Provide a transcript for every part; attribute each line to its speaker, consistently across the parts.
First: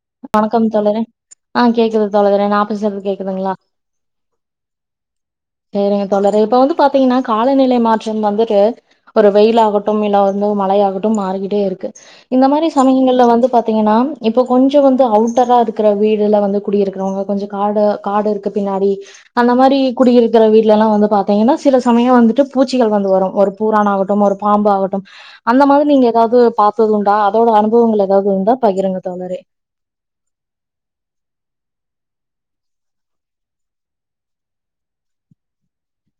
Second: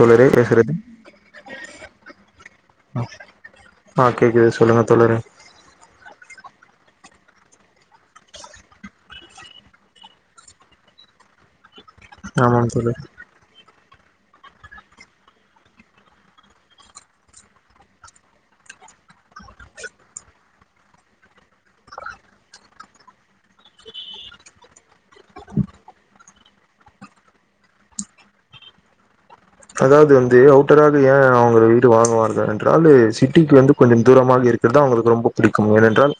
Speaker 1: தோழரே
Speaker 2: வணக்கம்
Speaker 1: பேசுறது
Speaker 2: தோழரே ஆ கேக்குது தோழரே நா பேசுறது கேக்குதுங்களா
Speaker 1: ஆ கேக்குது சொல்லுங்க தோழரே
Speaker 2: செரிங்க தோழரே இப்ப வந்து பாத்தீங்கன்னா காலநிலை மாற்றம் வந்துட்டு ஒரு வெயில்லாகட்டும் இல்ல வந்து மழையாகட்டும் மாறிக்கிட்டே இருக்கு இந்த மாரி
Speaker 1: ஆமாம் தோழர்
Speaker 2: சமையங்கல்ல வந்து பாத்தீங்கன்னா இப்போ கொஞ்சோ வந்து அவுட்டரா இருக்குற வீடுல வந்து குடியிருக்குறவங்கோ கொஞ்சோ காடா காடு இருக்கு பின்னாடி அந்த மாரி குடியிரு இருக்கற வீட்டுல எல்லா வந்து பாத்தீங்கன்னா சில சமயம் வந்துட்டு பூச்சிகள் வந்து வரோ ஒரு பூரானாகட்டும் ஒரு பாம்பாகட்டும் அந்த மாரி நீங்க ஏதாது பாத்ததுண்டா அதோட அனுபவங்கள் ஏதாது இருந்தா பகிருங்க தோழரே
Speaker 1: அதாவது வந்து அவுட்டராக ஏயா அவுங்க வீடு வாங்குவார்கள் என்றால் சிட்டிக்கு வந்து கொஞ்சம் தூரமாக இரு இருக்குறது அவுங்களுக்கு ரொம்ப புடிக்கும் ஏனென்றால்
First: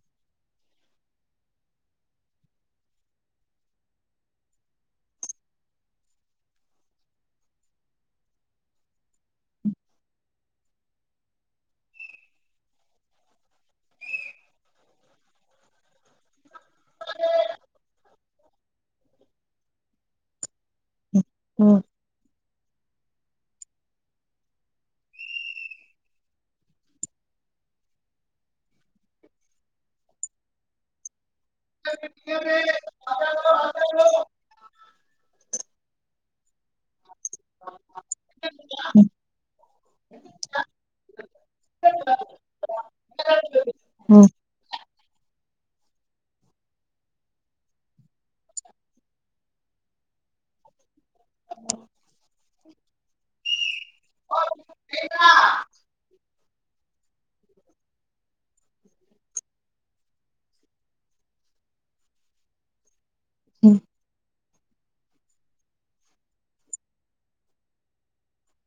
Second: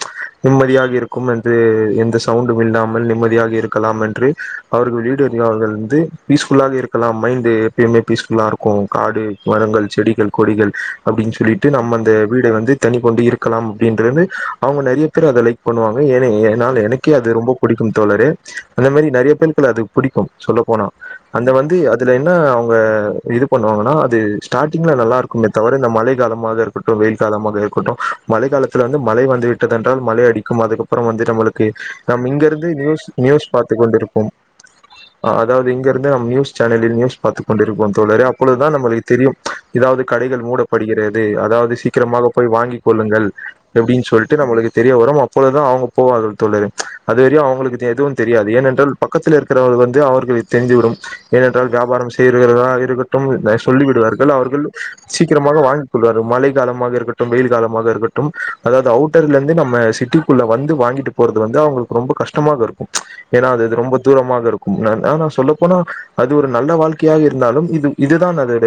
Speaker 1: நிம்மதியாக இருக்கும் என்று எந்த சவுண்டும் இல்லாமல் நிம்மதி யாக இருக்கலாம் என்று அவர்கள் வீடு அதிகோ அவர்கள் வந்து பீஸ்ஃபுல்லாக இருக்கலாம் மைண்டு எப்பயுமே பீஸ்ஃபுல்லா இருக்கும் காடு மரங்கள் செடிகள் கொடிகள் அப்டின்னு சொல்லிட்டு நம்ம அந்த வீட வந்து தனி கொண்டு இருக்கலாம் அப்டின்றது வந்து அவுங்க நெறைய பேர் அத லைக் பண்ணுவாங்க என்னா நா இல்ல எனக்கே அது ரொம்ப புடிக்கும் தோ ழரே அந்த மாரி நெறைய பேருக்கு அது புடிக்கும் சொல்ல போனா அந்த வந்து
Speaker 2: ம்
Speaker 1: அதுல என்ன அவுங் க இது பண்ணுவாங்கன்னா அது ஸ்டாடிங்ல நல்லா இருக்குமே தவிர இந்த மழை காலமாக இருக்கட்டும் வெயில் காலமாக இரு கட்டும் மழைக்கலத்தில வந்து மழை வந்து விட்டது என்றால் மழை அடிக்கும் அதுக்கப்றம் வந்து நம்மளுக் கு நம்ம இங்கருந்து நியூஸ் நியூஸ் பாத்துக் கொண்டிருப்போம் அதாவது இங்கருந்து நாம் நியூஸ் சேனலில் நியூஸ் பாத்து கொண்டிருப்போம் தோழரே அப்பொழுதுதான் நம்மளுக்கு தெரியும் ஏதாவது கடைகள் மூடப்படுகிறது அதாவது சீக்கிரமாக போய் வாங்கிக் கொள்ளுங்கள் அப்டின்
Speaker 2: ம்
Speaker 1: சொல்லிட்டு நம்மளுக்கு தெரிய வரும் அப்போழுதான் அவுங்க போவார்கள் தோழரே அதுவெரையு அவுங்களுக்கு தெ எதுவும் தெரியாது ஏனென்றால் பக்கத்தில் இருக்கிறவர்கள் வந்து அவர்களுக்கு தெரிந்துவிடும் ஏனென்றால் வியாபாரம் செய்ரவராக இருக்கட்டும் அத சொல்லிவிடுவார்கள் அவர்கள் சீக்கிரமாக வாங்கிக் கொள்வார்கள் மழை காலமாக இருக்கட் ட்டும் வெயில் காலமாக இருக்கட்டும் அதாவது அவுட்டர்ல இருந்து நம்ம சிட்டிக்குள்ள வந்து வாங்கிட்டு போறது வந்து அவுங்களுக்கு ரொம்ப கஷ்டமாக இருக்கும் ஏன்னா அது
Speaker 2: ம்
Speaker 1: அது ரொம்ப தூரமாக இருக்கும் நான் நா சொல்லப்போனா அது ஒரு நல்ல வாழ்க் கையாக இருந்தாலும் இது இது தான் அதோட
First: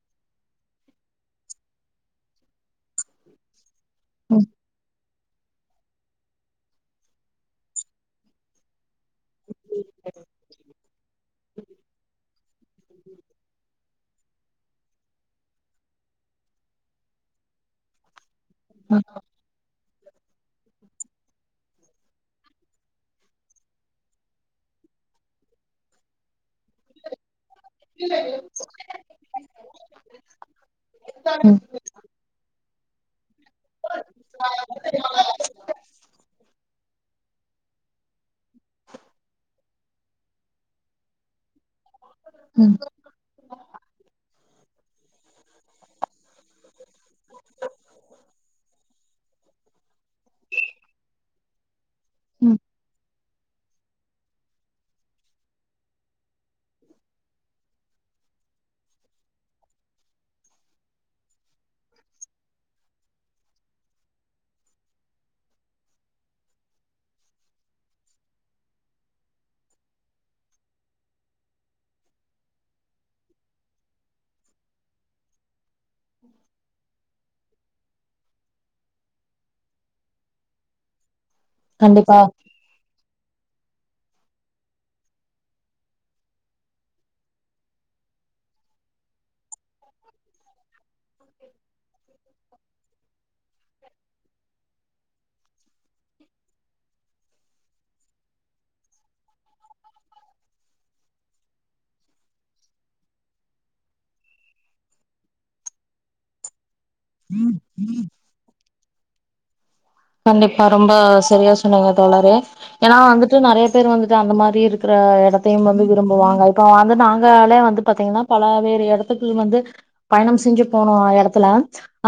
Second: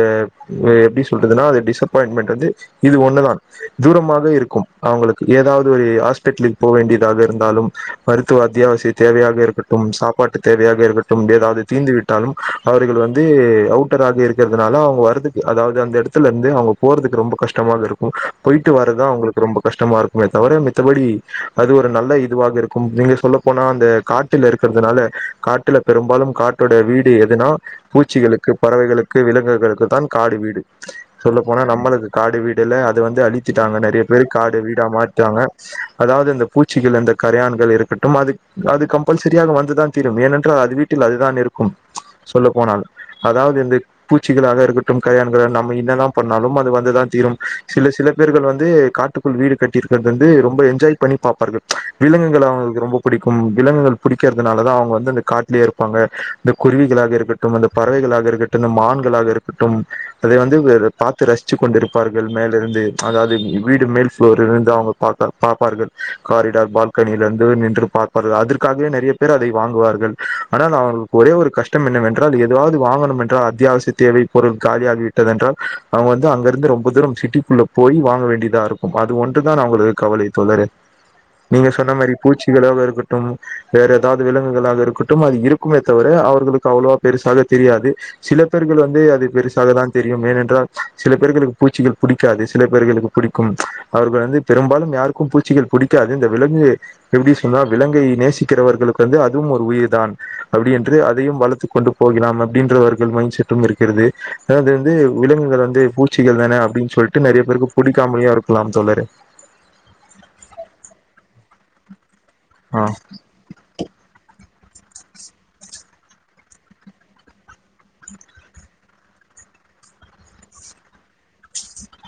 Speaker 1: அ எப்டி சொல்றதுன்னா டிசப்பாயிண்மெண்ட் இன்றது இது ஒன்னுதான் தூரமாக
Speaker 2: ம்
Speaker 1: இருக்கும் அவுங்களுக் ஏதாவது ஒரு ஹாஸ்பிட்டலுக்கு போக வேண்டியதாக இருந்தாலும் மருத்துவ அத்தியாவசிய தேவையாக இருக்கட்டும் சா பாட்டு தேவையாக இருக்கட்டும் ஏதாவது தீந்துவிட்டாலும் அவர்கள் வந்து து அவுட்டராக இருக்கறதுனாலோ அவுங்க வர்றதுக்கு அதாவது அந்த எடத்துல இருந்து அவுங்க போறதுக்கு ரொம்ப கஷ்டமாக இருக்கும் போயிட்டு வறதான் அவுங்களுக்கு ரொம்ப கஷ்டமா இருக்குமே தவிர மித்தபடி அது ஒரு நல்ல இதுவாக இருக்கும் நீங்க சொல்ல போனா அந்த காட்டுல இருக்கறதுனால காட்டுல பெரும்பாலும் காட்டோட வீடு எதுனா பூச்சிகளுக்கு பறவைகளுக்கு விலங்குகளுக்கு தான் காடு வீடு சொல்ல போனா நம்மளுக்கு காடு வீடு இல்ல அது வந்து அழிச்சிட்டாங்க நெறைய பேர் காடு வீடா மாத்டாங்க அதாவது அந்த பூச் பூச்சிகள் அந்த கரையான்கள் இருக்கட்டும் அது அது கம்பல்சரியாக வந்துதான் தீரும் ஏனென்றால் அது வீட்டில் அதுதான் இருக் கும் சொல்ல
Speaker 2: ம்
Speaker 1: போனால் அதாவது இந்த பூச்சிகளா அதா இருக்கட்டு கல்யாண [unintelligible] நம்ம இன்னதா பண்ணாலும் அது வந்து தா தீரும் சில சில பேர்கள் வந்து காட்டுக்குள் வீ டு கட்டீர்க்கறத் வந்து ரொம்ப என்ஜாய் பண்ணி பாப்பார்கள் விலங்குகள்
Speaker 2: ம்
Speaker 1: அவங்கள்க்கு ரொம்ப பிடி கும் விலங்குகள் புடிக்கறதுனால தா அவங்க வந்து அந்த காட்லயே இருப்பாங்க இந்த குருவிகளாக இருக்கட்டும் அந்த பறவைகளாக இருக்கட்டும் இந்த மான்களாக இருக்கட்டும் அதை வந்து இவரு பாத்து ரசிச்சு கொண்டிருப்பார்கள் மேல இருந் து அதாவ்து வீடு மேல் ஃப்ளோரிலிர்ந்து அவங்க பார்ப்ப பாப்பார்கள் காரிடார் பால்கனியிலிர்ந்து நி ன்று பார்ப்பார்கள் அதுற்காகவே நெறிய பேர் அதை வாங்குவார்கள் ஆனால் அவங்ள்க் ஒரே ஒரு கஷ்டம் என்னவென்றால் எ தாவ்து வாங்கணும் என்றால் அத்யாவசிய தேவை பொருள் காலியாகிவிட்டதென்றால் அவங்க வந்து அங்கிருந்து ரொம்ப தூரம் சிட்டி குள்ள போய் வாங்க வேண்டியதா இருக்கும் அது ஒன்று தான் அவங்களுக் கவலை தோழரே நீங்க சொன்ன மாரி
Speaker 2: கண்டிப்பா
Speaker 1: பூச்சிகளாக இருக்கட்டும் வேற ஏதாவது விலங்குகளாக இருக்கட்டும் அது இருக்குமே தவுர அவர்களுக்கு அவ்ளோ பெரு சாக தெரியாது சில பேர்கள் வந்து அது பெருசாக தான் தெரியும் ஏனென்றால் சில பேர்களுக்கு பூச்சிகள் புடிக் காது சில பேர்களுக்கு பிடிக்கும் அவர்கள் வந்து பெரும்பாலும் யாருக்கும் பூச்சிகள் புடிக்காது இந்த விலங்கு இ ப்டி சொன்னா விலங்கை நேசிக்கறவர்களுக் வந்து அதுவும் ஒரு உயிர் தான் அப்டி என்று அதையும் வளத்துக் கொண்டு போகிலாம் அப்டின்றவர்கள் மைண்ட் செட்டும் இருக்கிறது அதாவ்து வந்து விலங்குகள் வந்து பூச்சிகள் தான அப்டி சொல்ட்டு நெறைய பேருக்கு புடிக்காமலியா இருக்கலாம் தோழரே
Speaker 2: கண்டிப்பா ரொம்ப செரியா சொன்னீங்க தோழரே
Speaker 1: ஆ
Speaker 2: ஏன்னா வந்துட்டு நெறைய பேர் வந்துட்டு அந்த மாரி இருக் கற எடத்தையும் வந்து விரும்புவாங்கள் இப்ப வந்து நாங்களே வந்து பாத்தீங்கன்னா பல வேறு எடத்துக்கு வந்து பயணம் செஞ்சு போனோ எடத்துல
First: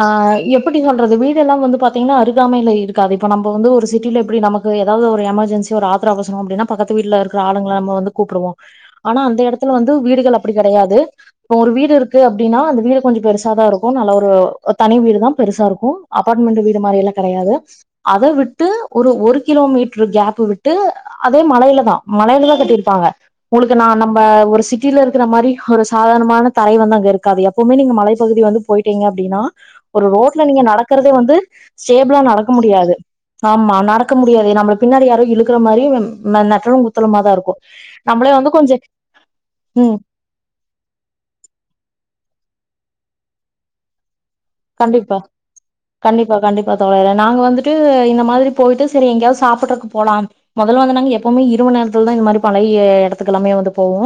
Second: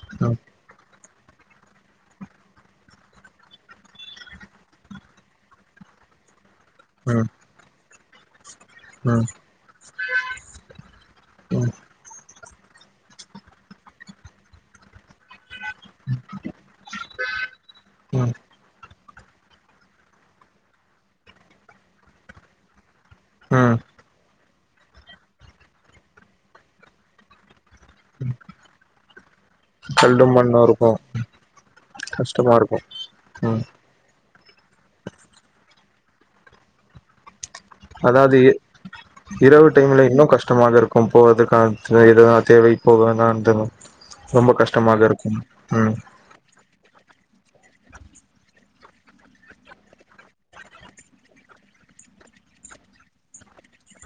Speaker 2: ஆ
Speaker 1: ம்
Speaker 2: எப்புடி சொல்றது வீடெல்லா வந்து பாத்தீங்கனா அருகாமைல இருக்காது இப்ப நம்ப வந்து ஒரு சிட்டில எப்டி நமக்கு ஏதாவ்து ஒரு எமர்ஜன்சி ஒரு ஆத்தரோ அவசரோ அப்டினா பக்கத்து வீட்ல
Speaker 1: ம்
Speaker 2: இருக்கற ஆளுங்கள நம்ம வந்து கூப்புடுவோ ஆனா
Speaker 1: ம்
Speaker 2: அந்த எடத்துல வந்து வீடுகள் அப்டி கெடையாது இப்ப
Speaker 1: ம்
Speaker 2: ஒரு வீடு இருக்கு அ ப்டின்னா அந்த வீடு கொஞ்ச பெருசா தா இருக்கு நல்ல ஒரு தனி வீடு தா பெருசா இருக்கு அபார்ட்மெண்டு வீடு மாரி எல்லா கெடையாது அத
Speaker 1: ம்
Speaker 2: விட்டு ஒரு ஒரு கிலோ மீட்ரு கேப்பு விட்டு அதே மலைல தா மலைலயு கட்டிருப்பாங்க உங்களுக்கு
Speaker 1: ம்
Speaker 2: நா நம்ம ஒரு சிட்டில இருக்கற மாரி ஒரு சாதாரணமான தரை வந்து அங்க இருக்காது எப் பவுமே நீங்க மலைப்பகுதி வந்து போய்ட்டீங்க அப்டினா ஒரு
Speaker 1: கரண்டு
Speaker 2: ரோட்ல
Speaker 1: மண்ணு
Speaker 2: நீங்க
Speaker 1: இருக்கு
Speaker 2: நடக்கறதே வந்து ஸ்டேபிளா நடக் க
Speaker 1: கஷ்டமா இருக்கு
Speaker 2: முடியாது
Speaker 1: ம்
Speaker 2: ஆமா நடக்க முடி யாது நம்மள பின்னாடி யாரோ இழுக்கற மாரி யம் அ நெட்டலு குத்தலமா தா இருக்கு நம்மளே
Speaker 1: அதாவது
Speaker 2: வந்து
Speaker 1: இ
Speaker 2: கொஞ்ச
Speaker 1: இரவு
Speaker 2: ம்
Speaker 1: டைம்ல இன்னு கஷ்டமாக இருக்கும் போறதுக்கான் அ எதுனா தேவை போக வேணா [unintelligible] ரொம்ப கஷ்டமாக
Speaker 2: கண்டிப்பா
Speaker 1: இருக்கும் ம்
Speaker 2: [unintelligible] நாங்க வந்துட்டு இந்த மாதிரி போய்ட்டு செரி எங்கயாவ்து சாப்பட்றக்கு போலாம் மொதல் வந்து நாங்க எப்பவுமே இர வு நேரத்துல தா இந்த மாரி பழைய எடத்துக்கெல்லாமே வந்து போவோ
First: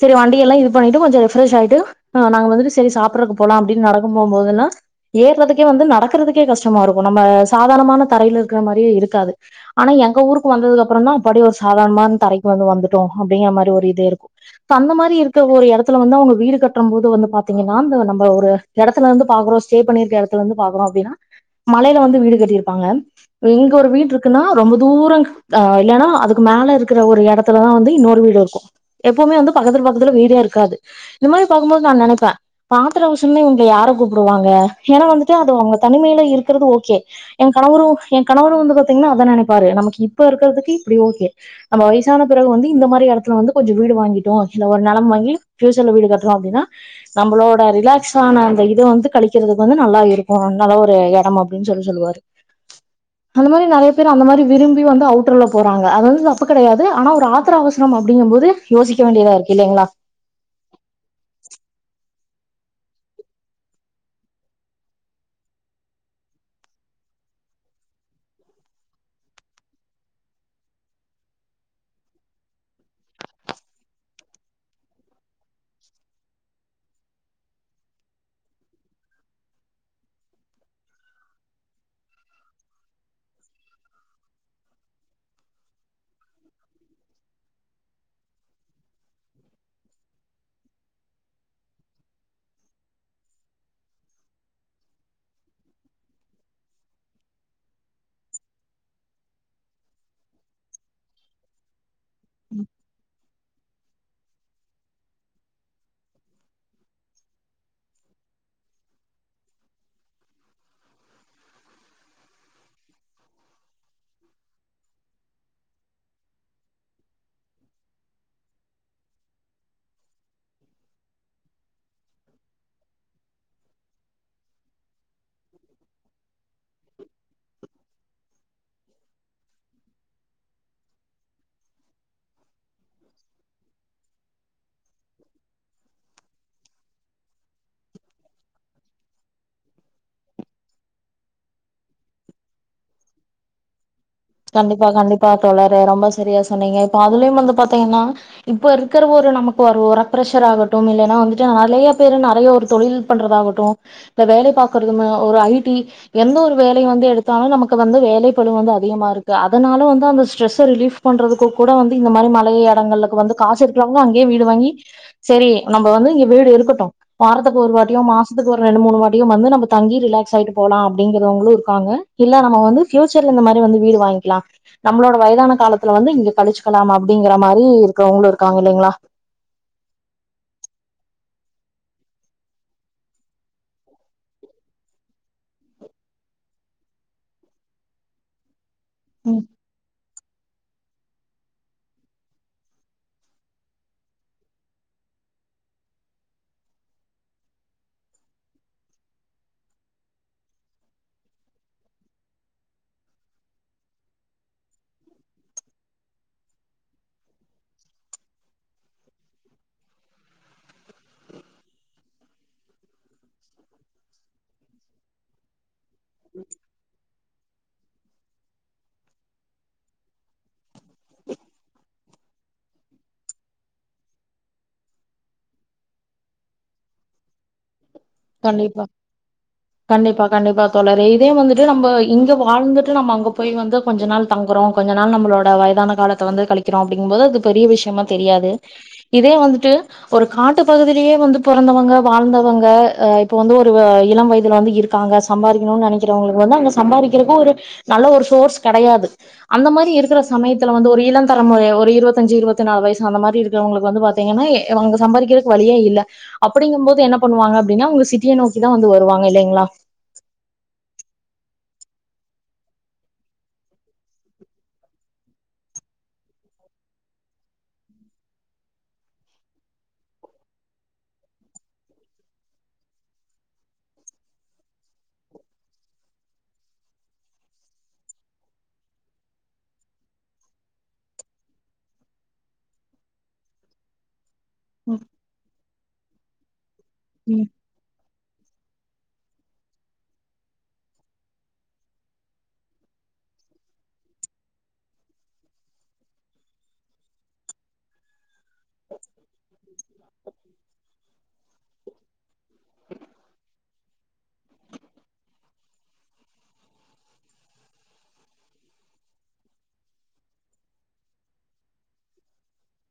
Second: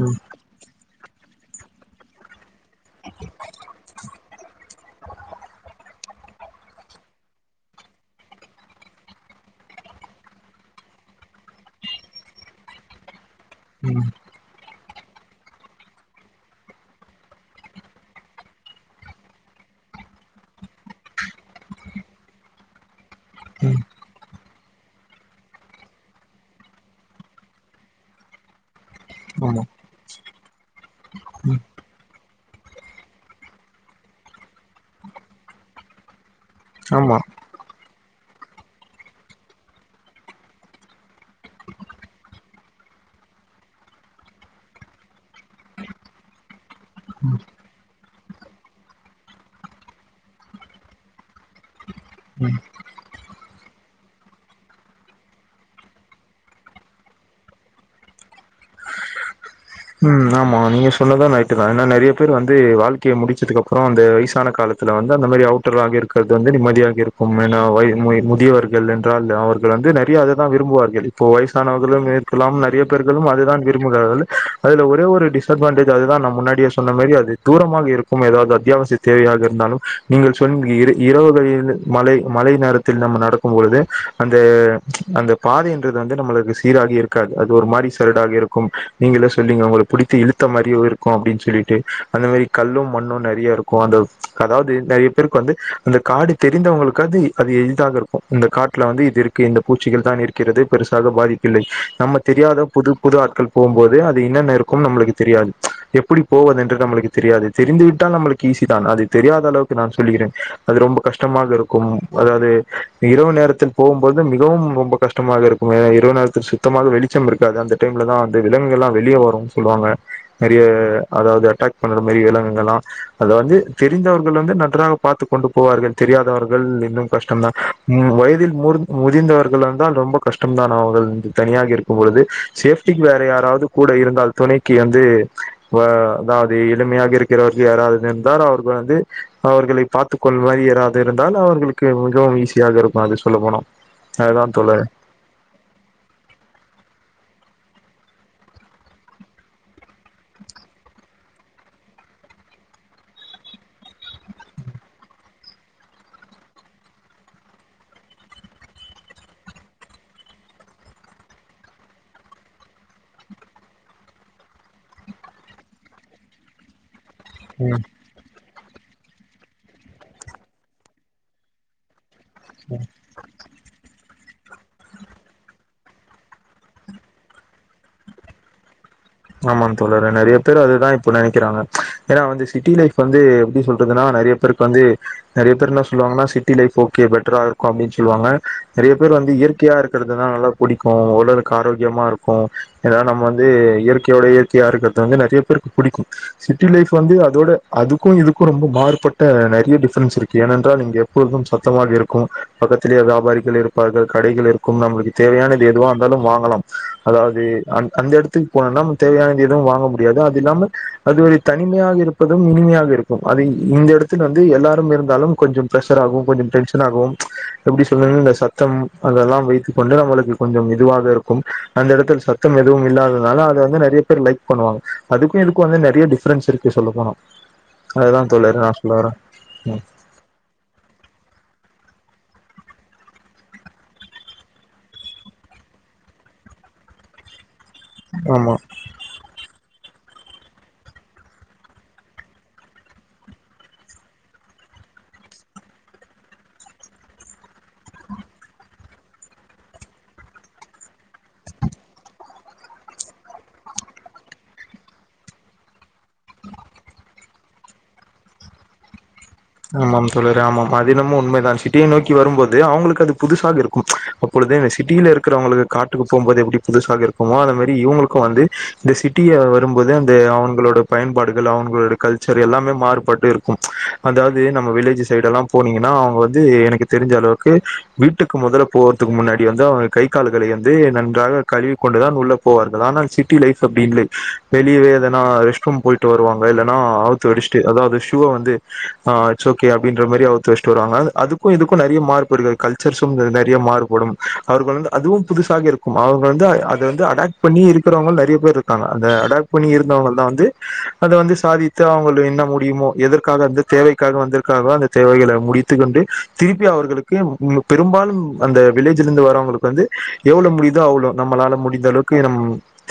Speaker 2: செரி
Speaker 1: ம்
Speaker 2: வண்டி எல்லா இது பண்ணிட்டு கொஞ்ச ஃப்ரஷ் ஆயிட்டு அ நாங்க வந்துட்டு செரி சாப்பட்றக்கு போலா அப்டின் நடக்க போ போதெல்லா ஏர்றதுக்கே வந்து நடக்கறதுக்கே கஷ்டமா இருக்கு நம்ம சாதாரணமான தரைலிருக்கற மாரியே இருக்காது ஆ னா எங்க ஊருக்கு வந்ததுக்கப்பறோ தா அப்பாடி ஒரு சாதாரணமான் தரைக் வந்து வந்துட்டோ அப்டிங்கற மாரி ஒரு இதே
Speaker 1: ம்
Speaker 2: இருக்கு அந்த மாரி இருக்க ஒரு எடத்துல வந்து அவுங்க வீடு கட்றம் போது வந்து பாத்தீங்கன்னா இந்த நம்ப ஒரு எடத்துலருந்து பாக்கறோ ஸ்டே பண்ணிருக்க எடத்துலர்ந்து பாக்கறோ அப்டின்னா மலைல வந்து வீடு கட்டிருப்பாங்க இங்க
Speaker 1: ம்
Speaker 2: ஒரு வீடுருக் குன்னா ரொம்ப தூரங் ஆ இல்லைனா அதுக்கு மேல இருக்கற ஒரு எடத்துல தா வந்து இன்னோரு வீடு இருக்கு எப்பவுமே வந்து
Speaker 1: ஆமா
Speaker 2: பக்கத்துல பக்கத்துல வீடே இருக் காது இந்த மாரி
Speaker 1: ம்
Speaker 2: பாக்கும்போது நா நெனைப்பே ஆத்தரோ அவசர்ன்னா இவுங்க யார கூப்புடுவாங் க ஏன்னா வந்துட்டு அது அவங்க தனிமைல இருக்கறது ஓகே
Speaker 1: ஆமா
Speaker 2: எங்கணவுரு எ கணவரு வந்து பாத்தீங்ன்னா அத நெனைப்பாரு நமக்கு இப்ப இருக்கறதுக்கு இப்டி ஓகே நம்ம வயசான பிறகு வந்து இந்த மாரி எடத் துல வந்து கொஞ்சோ வீடு வாங்கிட்டோ இல்ல ஒரு நெலம் வாங்கி ஃபியூச்சர்ல வீடு கட்றோ அப்டின்னா நம்மளோட ரிலாக்ஸ் ஆனா அந்த இத வந்து கழிக்கறதுக்கு வந்து நல்லா இருக்கு நல்ல ஒரு எடம் அப்டின் சொல்லி சொல்லுவாரு அந்த மாரி நெறைய பேர் அந்த மாரி விரும்பி வந்து அவுட்டர்ல போறாங்க அது வந்து தப்பு கெடையாது ஆனா ஒரு ஆத்தரோ அவச ரோ அப்டிங்கும் போது யோசிக்க வேண்டியதா இருக்
Speaker 1: ம் ஆமா நீங்க சொன்னது ரைட்டு தா ஏன்னா நெறிய பேர் வந்து வாழ்க்கைய முடிச்சதுக்கப்றோ அந்த வயசான காலத்துல வந்து அந்த மாரி அவுட்டர் லாங் இருக்கறது வந்து நிம்மதியாக இருக் [unintelligible] முதியவர்கள் என்றால் அவர்கள் வந்து நெறைய அதை தா விரும்புவார்கள் இப்போ வயசானவர்களுமே இருக்கலா நெறைய பேர்களும் அதுதா விரும்புறார்கள் அதுல ஒரே ஒரு டிஸ்அட்வான்டேஜ் அதுதா நா முன்னாடியே சொன்ன மாரி அது தூரமாக இருக்கு ஏதாவது அத்தியாவசிய தேவையாக இருந் இருந்தாலு நீங்கள் சொன்னிங் இரவுகளில் மழை மழை நேரத்தில் நம்ம நடக்கும்பழுது அந்த அந்த பாதை என்றது வந்து நம்மளுக்கு சீராகி இருக்காது அது ஒரு மாரி சரடாக இருக்கு நீங்க சொ ல்லிங்க உங்களுக்கு பிடித்த இழுத்த மாரியு இருக்கு அப்படின்னு சொல்லிட்டு அந்த மாரி கல்லு மண்ணு நெறைய இருக்கு அந்த அதாவது நெறைய பேருக்கு வந்து அந்த காடு தெரிந்தவங்களுக்காது அது எதாக இருக்கு இந்த காட்டுல வந்து இதுருக் இந்தப் பூச்சிகள் தா இருக்கிறது பெருசாக பாதிப்பில்லை நம்ம தெரியாத புது புது ஆட்கள் போம்போது அது என்னன்னெருக்கு நம்மளுக்கு தெரியாது எப்படி போவது என்று நம்மளுக்கு தெரியாது தெரிந்துவிட்டால் நளுக்கு ஈசி தா அது தெரியாத அளவுக்கு நான் சொல்லகிறேன் அது ரொம்ப கஷ்டமாக இருக்கும் அதாவது இரவு நேரத்தில் போகும்போது மிகவும் ரொம்ப கஷ்டமாக இருக்கு இருரவு நேரத்தில் சுத்தமாக வெளிச்சம் இருக்காது அந்த டைம்ல தான் அந்த விலங்குகல்லா வெளியே வரும் சொல்லுவாங்க நெறைய அதாவது அட்டாக் பண்ற மாதிரி விலங்கல்லாம் அத வந்து தெ முந்தவர்கள் வந்து நன்றாக பார்த்துக் கொண்டு போவார்கள் தெரியாதவர்கள் இன்னும் கஷ்டம்தான் வயதில் ம் மூர்த் முதிந்தவர்கள் இருந்தால் ரொம்ப கஷ்டம் தான் அவர்கள் தனியாக இருக்கும் பொழுது சேஃப்டிக்கு வேற யாரா கூட இருந்தால் துணைக்கு வந்து வ அதாவது இளமையாக இருக்கிறவர்கள் யாராவது இருந்தால் அவர்கள் வந்து அவர்களை பார்த்துக்கொள் மாறி யாராது இருந்தால் அவர்களு மிகவும் ஈஸியாக இருக்கு அது சொல்ல போனா அதுதா தோழர்
Speaker 2: கண்டிப்பா கண்டிப்பா தோழரே ரொம்ப சரியா சொன்னீங்க இப்ப அதுலயும் வந்து பாத் தேன்னா இப்ப இருக்கிற ஒரு நமக்கு ஒரு உர பிரிரஷர் ஆகட்டு இல்லன்னா வந்துட்டு நெறைய பேர் நெறைய ஒரு தொழில் பண்றதாகட்டு இல்ல வேலை பாக்கறது ஒரு ஐ டி எந்த ஒரு வேலயு வந்து எடுத்தாலு நமக் கு வந்து வேலைப்பளு வந்து அதிகமா இருக்கு அதனால வந்து அந்த ஸ்ட்ரெஸ்ஸ ரிலீஃப் பண்றதுக்கு கூட வந்து இந்த மாரி மலைய எடங்களுக்கு வந்து காசு இருக்கிறவங்க அங்கேயே வீடு வாங்கி சரி நம்ம வந்து இங்க வீடு இருக்கட்டு வாரத்துக்கு ஒரு
Speaker 1: ம்
Speaker 2: வாட்டியு மாசத்துக்கு ஒரு ரெண்டு மூணு வாட்டிய வந்து நம்ம தங்கி ரிலாக்ஸ் ஆகிட்டு போலா அப்படிங்கிறவங்களு இருக்காங்க இல்ல நம் வந்து பியூச்சர்ல இந்த மாரி வந்து வீடு வாங் லா நம்மளோட வயதான காலத்துல வந்து இங்க கழிச்சுக்கலாம் அப்படிங்கிற மாரி இருக்கிறவங்களு இருக்காங்க இல்லைங்களா
Speaker 1: ஆமா தோழரே நெறைய பேர் அதுதா இப்ப நெனைக்கிறாங்க ஏன்னா வந்து சிட்டி லைஃப் வந்து எப்டி சொல்றதுன்னா நெறைய பேருக்கு வந்து நெறைய பேர் என்ன சொல்லுவாங்கன்னா சிட்டி லைஃப் ஓகே பெட்டரா இருக்கு அப்படின்னு சொல்லுவாங்க நெறைய பேர் வந்து
Speaker 2: ம்
Speaker 1: இயற்கையா இருக்கிறதுனா நல்ல புடிக்கும் உடலுக்கு ஆரோக்கியமா இருக்கு ஏன்னா நம்ம வந்து இயற் கையோட இயற்கையா இருக்கிறது வந்து நெறைய பேருக்கு பிடிக்கு சிட்டி லைப் வந்து அதோட அதுக்கு இதுக்கு ரொம்ப மாரு பட்ட நெறைய டிஃரன்ஸ் இருக்கு ஏனென்றால் இங்க எப்பொழுது சத்தமாக இருக்கும் பக்கத்திலே வியாபாரிகள் இருப்பார்கள் கடைகள் இருக்கும் நம்மளுக்கு தேவையானது எதுவ இருந்தாலும் வாங்கலாம் அதாவது அந் அந்த எடத்துக்கு போன ந தேவையானது எதுவும் வாங்க முடியாது அது இல்லாமல் அது ஒரு தனிமையாக இருப்பதும் இனிமையாக இருக்கும் அது இந்த இடத்தில் வந்து எல்லாரும் இருந்தாலும் கொஞ்சம் பிரெஷர் ஆகும் கொஞ்ச டென்ஷன் ஆகும் எப்டி சொல்ல இந்த சத்தம் அதெல்லாம் வைத்துக்க கொண்டு நம்மளுக்கு கொஞ்சம் இதுவாக இருக்கும் அந்த இடத்தில் சத்தம் எதுவும் இல்லாதனால அது வந்து நெ றைய பேர் லைக் பண்ணுவாங்க அதுக்கு இதுக்கு வந்து நெ றைய டிஃப்ரன்ஸ் இருக்கு சொல்ல போனா அதுதான் தோழரே நான்
Speaker 2: கண்டிப்பா
Speaker 1: சொல்ல வரேன்
Speaker 2: கண்டிப்பா கண்டிப்பா தோழரே இதே வந்துட்டு நம்ம இங்க வாழ்ந்துட்டு நம்ம அங்க போய்ந்து கொஞ்ச நாள் தங்குறோ கொஞ்ச நாள் நம்மளட வயதான காலத்த வந்து களிக்கிறோ அப்படிங்கும்போது அது பெரிய விஷ் மா தெரியாது
Speaker 1: ஆமா
Speaker 2: இதே வந்துட்டு ஒரு காட்டு பகுதியிலயே வந்து பொறந்தவங்க வாழ்ந்தவங்க அ இப்ப வந்து ஒரு இளம் வயதில வந்து இருக்காங்க சம்பாதிக்கணும்னு நெனைக்கிறவங்களுக்கு வந்து அங்க சம்பாதிக்கிறதுக்கு ஒரு ல ஒரு சோர்ஸ் கெடையாது அந்த மாரி இருக்கிற சமயத்தில் வந்து ஒரு இள தரமுறை ஒரு இருவத்திஞ்சு இருவத்தி நாலு வயசு அந்த மாரி இருக்கிறவங்களுக்கு வந்து பாத்தீங்கன்னா அவங்க சம்பாதிக்கிறதுக்கு வழியே இல்ல அப்படிங்கும் போது என்ன பண்ணுவாங்க அப்டினா உங்க சிட்டியநோக்கி தா வந்து வருவங்க
Speaker 1: ஆமாம் தோழரே ஆமாம் அது என்னமோ உண்மைதான் சிட் டிய நோக்கி வரும்போது அவங்களுக்கு அது புதுசாக இருக்கும் அப்பொழுது சிட்டியில் இருக்கிறவங்களுக்கு காட்டுக்கு போம்போது எப்படி புது சாக இருக்குமோ அது மாரி இவங்களுக்கு வந்து இந்த சிட்டிய வரும்போது அந்த அவனுங்கோளட பயன்பாடுகள் அவனு களோட கல்ச்சர் எல்லாமே மாறுபட்டு இருக்கும் அதாவது நம்ம வில்லேஜ் சைடெல்லாம் போனீங்கன்னா அவங்க வந்து எனக்கு தெரிஞ்ச அளவுக்கு வீட்டுக்கு முதல்ல போற க்கு முன்னாடி வந்து அவங்க கை கால்களை வந்து நன்றாக கழுவி கொண்டுதான் உள்ள போவார்கள் ஆனால் சிட்டி லைஃப் அப்படி இல்லை வெளியவே எதனா ரெஸ்ட் ரூம் போயிட்டு வருவாங்க இல்லன்னா ஆவுத்து
Speaker 2: ம்
Speaker 1: அடிச்ட்டு அதாவது ஷூவ வந்து அ இட்ஸ் ஓகே அப்டின்ற மாரி அவுத்து வச்ட்டு வருவாங்க அதுக்கு இதுக்கு நறைய மாறுபடுக கல்ச்சர்ஸ்ர்ம் நிறைய மாறுபடும் அவர்கள் வந்து அதுவும் புதுசாக இருக்கும் அவர்கள் வந்து அது வந்து அடாக் பண்ணி இருக்கிறவங்க நிறைய பேர் இருக் காங்க அந்த அடாக் பண்ணி இருந்தவங்கள் தா வந்து அத வந்து சாதித்து அவங்கள்து என்ன முடியுமோ எதிர் காக அந்த தேவைக்காக வந்ருக்காக அந்த தேவைகள முடித்து கொண்டு திருப்பி அவர்களுக்கு பெரும்பாலும் அந்த வில்லேஜ்ல இருந்து வரவங்களுக்கு வந்து எவ்வள முடியுதோ அவ்ளோ நம்மளால முடிந்த அளவுக்கு நம்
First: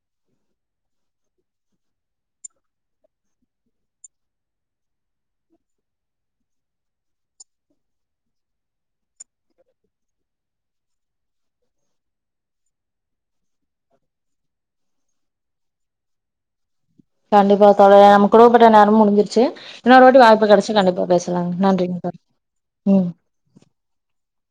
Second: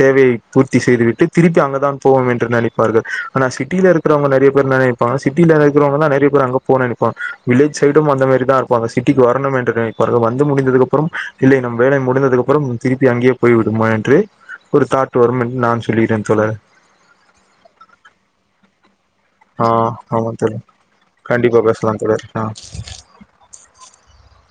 Speaker 1: தேவை பூர்த்தி செய்துவிட்டு திருப்பி அங்கதான் போவோம் என்று நினைப்பார்கள் ஆனா சிட்டியில இருக்கிறவங்க நறைய பேர் என்ன நினை பாங்க சிட்டில இருக்கிறவங்க தா நறைய பேர் அங்க போ நெனைப்பாங்க வில்லஜ் சைடும் அந்த மாரிதா இருப்பாங்க சிட்டிக்கு வரணும் என்று நினை ப்பார்கள் வந்து முடிந்ததுக்கப்றம் இல்லை நம் வேலை முடிந்ததுக்கப்றம் திருப்பி அங்கே போய் விடுமா என்று ஒரு தாட் வரும் என்று நான் சொல்லுகிறேன் தோழர்
Speaker 2: கண்டிப்பா தோழர் நமக்கு குடுக்கப்பட்ட நேரம் முடிஞ்சு ச்சு
Speaker 1: ஆ
Speaker 2: இன்னொரு வாட்டி
Speaker 1: ஆமா தோழர்
Speaker 2: வாய்ப்பு கெடைச்சா கண்டிப்பா பேசலாங்
Speaker 1: கண்டிப்பா
Speaker 2: நன்றிங்
Speaker 1: பேசலாம்
Speaker 2: தோழர்
Speaker 1: ஆ
Speaker 2: ம் [inaudible]